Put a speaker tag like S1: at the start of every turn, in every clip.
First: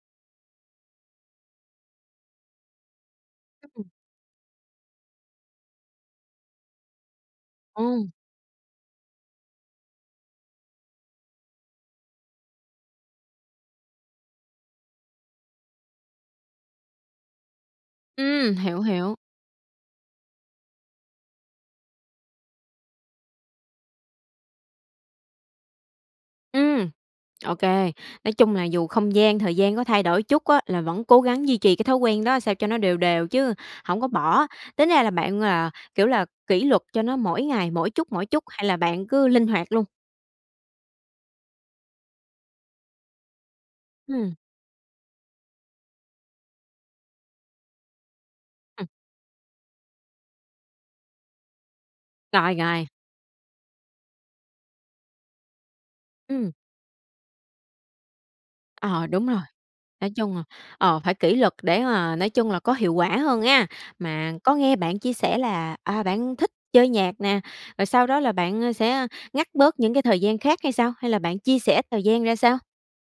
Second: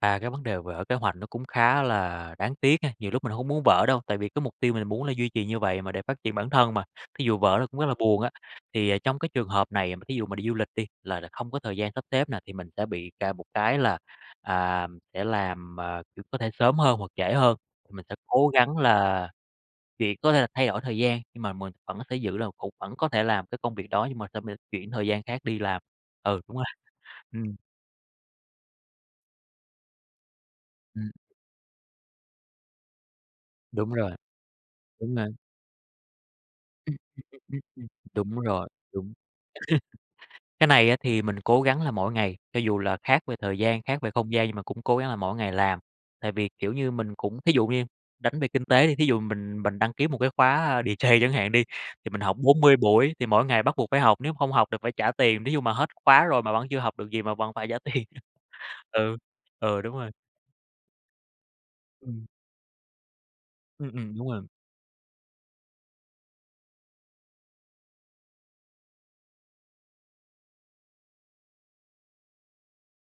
S1: À, cái vấn đề vỡ kế hoạch nó cũng khá là đáng tiếc ha. Nhiều lúc mình hông muốn
S2: Ừm.
S1: vỡ đâu, tại vì cái mục tiêu mình muốn là duy trì như vậy mà, để phát triển bản thân mà, thí dụ vỡ nó cũng rất là
S2: Ừm.
S1: buồn á. Thì, ờ, trong cái trường hợp này mà thí dụ mà đi du lịch đi, là là không có thời gian sắp xếp nè, thì mình sẽ bị cà một cái là, à, sẽ làm, à, có thể sớm hơn hoặc trễ hơn. Mình sẽ cố
S2: Ừm,
S1: gắng
S2: hiểu, hiểu.
S1: là việc có thể là thay đổi thời gian, nhưng mà mình vẫn sẽ giữ là cũng vẫn có thể làm cái công việc đó, nhưng mà sẽ m chuyển thời gian khác đi làm. Ừ, đúng rồi.
S2: Ừm,
S1: Ừm.
S2: OK. Nói chung là dù không gian, thời gian có thay đổi chút á, là vẫn
S1: Ừm.
S2: cố gắng duy trì cái thói quen đó sao cho nó đều đều chứ
S1: Đúng
S2: hổng có
S1: rồi.
S2: bỏ. Tính ra là
S1: Đúng rồi.
S2: bạn, à, kiểu là kỷ luật
S1: Ừm
S2: cho nó mỗi ngày,
S1: [unintelligible]
S2: mỗi chút, mỗi
S1: đúng
S2: chút, hay
S1: rồi,
S2: là
S1: đúng.
S2: bạn cứ linh hoạt luôn?
S1: Cái này á thì mình cố gắng là mỗi ngày, cho dù là khác về thời gian, khác về không
S2: Ừm.
S1: gian, nhưng mà cũng cố gắng là mỗi ngày làm. Tại vì, kiểu như, mình cũng thí dụ như đánh về kinh
S2: Ừm.
S1: tế thì thí dụ mình mình đăng ký một cái khóa DJ chẳng hạn đi, thì mình học
S2: Rồi,
S1: 40
S2: rồi.
S1: buổi thì mỗi ngày bắt buộc phải học, nếu không học thì phải trả tiền. Thí dụ mà hết khóa rồi
S2: Ừm.
S1: mà vẫn chưa học được gì mà vẫn phải trả tiền.
S2: Ờ,
S1: Ừ,
S2: đúng rồi.
S1: ừ, đúng
S2: Nói
S1: rồi.
S2: chung, ờ, ờ, phải kỷ luật để mà
S1: Ừm.
S2: nói chung là có hiệu quả hơn ha.
S1: Ừm, ừm, đúng
S2: Mà
S1: rồi.
S2: có nghe bạn chia sẻ là, à, bạn thích chơi nhạc nè, rồi sau đó là bạn, ơ, sẽ ngắt bớt những cái thời gian khác hay sao? Hay là bạn chia sẻ thời gian ra sao?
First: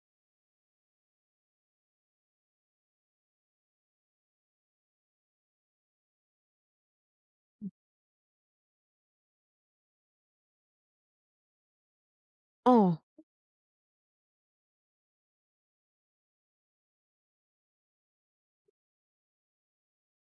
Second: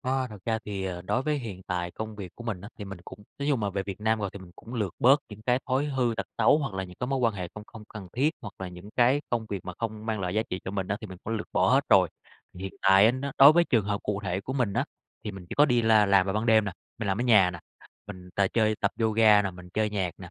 S1: Ờ, thật ra thì, ờ, đối với hiện tại công việc của mình á, thì mình cũng nói chung mà về Việt Nam rồi thì mình cũng lược bớt những cái thói hư tật xấu hoặc là những cái mối quan hệ không không cần thiết. Hoặc là những cái công việc mà không mang lại giá trị cho mình á, thì mình cũng lược bỏ hết rồi. Hiện
S2: Ồ.
S1: tại á nó đối với trường hợp cụ thể của mình á, thì mình chỉ có đi la làm vào ban đêm nè, mình làm ở nhà nè, mình t chơi tập yoga nè, mình chơi nhạc nè.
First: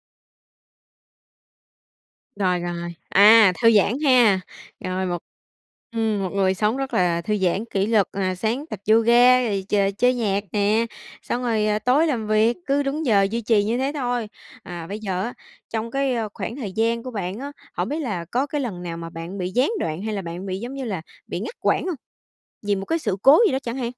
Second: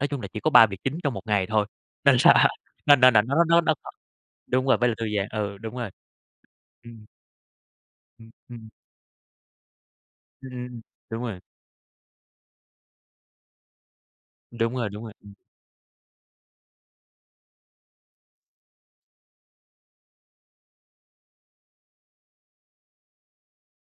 S1: Nói chung là chỉ có 3 việc chính trong một ngày thôi. Nên là
S2: Rồi, rồi,
S1: nên nà nà nó
S2: à,
S1: nó
S2: thư
S1: nó nó
S2: giãn ha.
S1: đúng rồi, phải là
S2: Rồi
S1: thư
S2: một
S1: giãn. Ừ, đúng rồi.
S2: ừm, một người sống rất
S1: Ừm.
S2: là thư giãn, kỷ luật,
S1: Ừm,
S2: à, sáng
S1: ừm.
S2: tập yoga, rồi ch chơi nhạc
S1: Ừm, ừm, ừm,
S2: nè,
S1: đúng rồi.
S2: xong rồi, ờ, tối làm việc. Cứ đúng giờ duy trì như thế thôi.
S1: Đúng
S2: À,
S1: rồi,
S2: bây
S1: đúng rồi,
S2: giờ á,
S1: ừm.
S2: trong cái, ơ, khoảng thời gian của bạn á, hổng biết là có cái lần nào mà bạn bị gián đoạn hay là bạn bị giống như là bị ngắt quãng hông? Vì một cái sự cố gì đó chẳng hạn?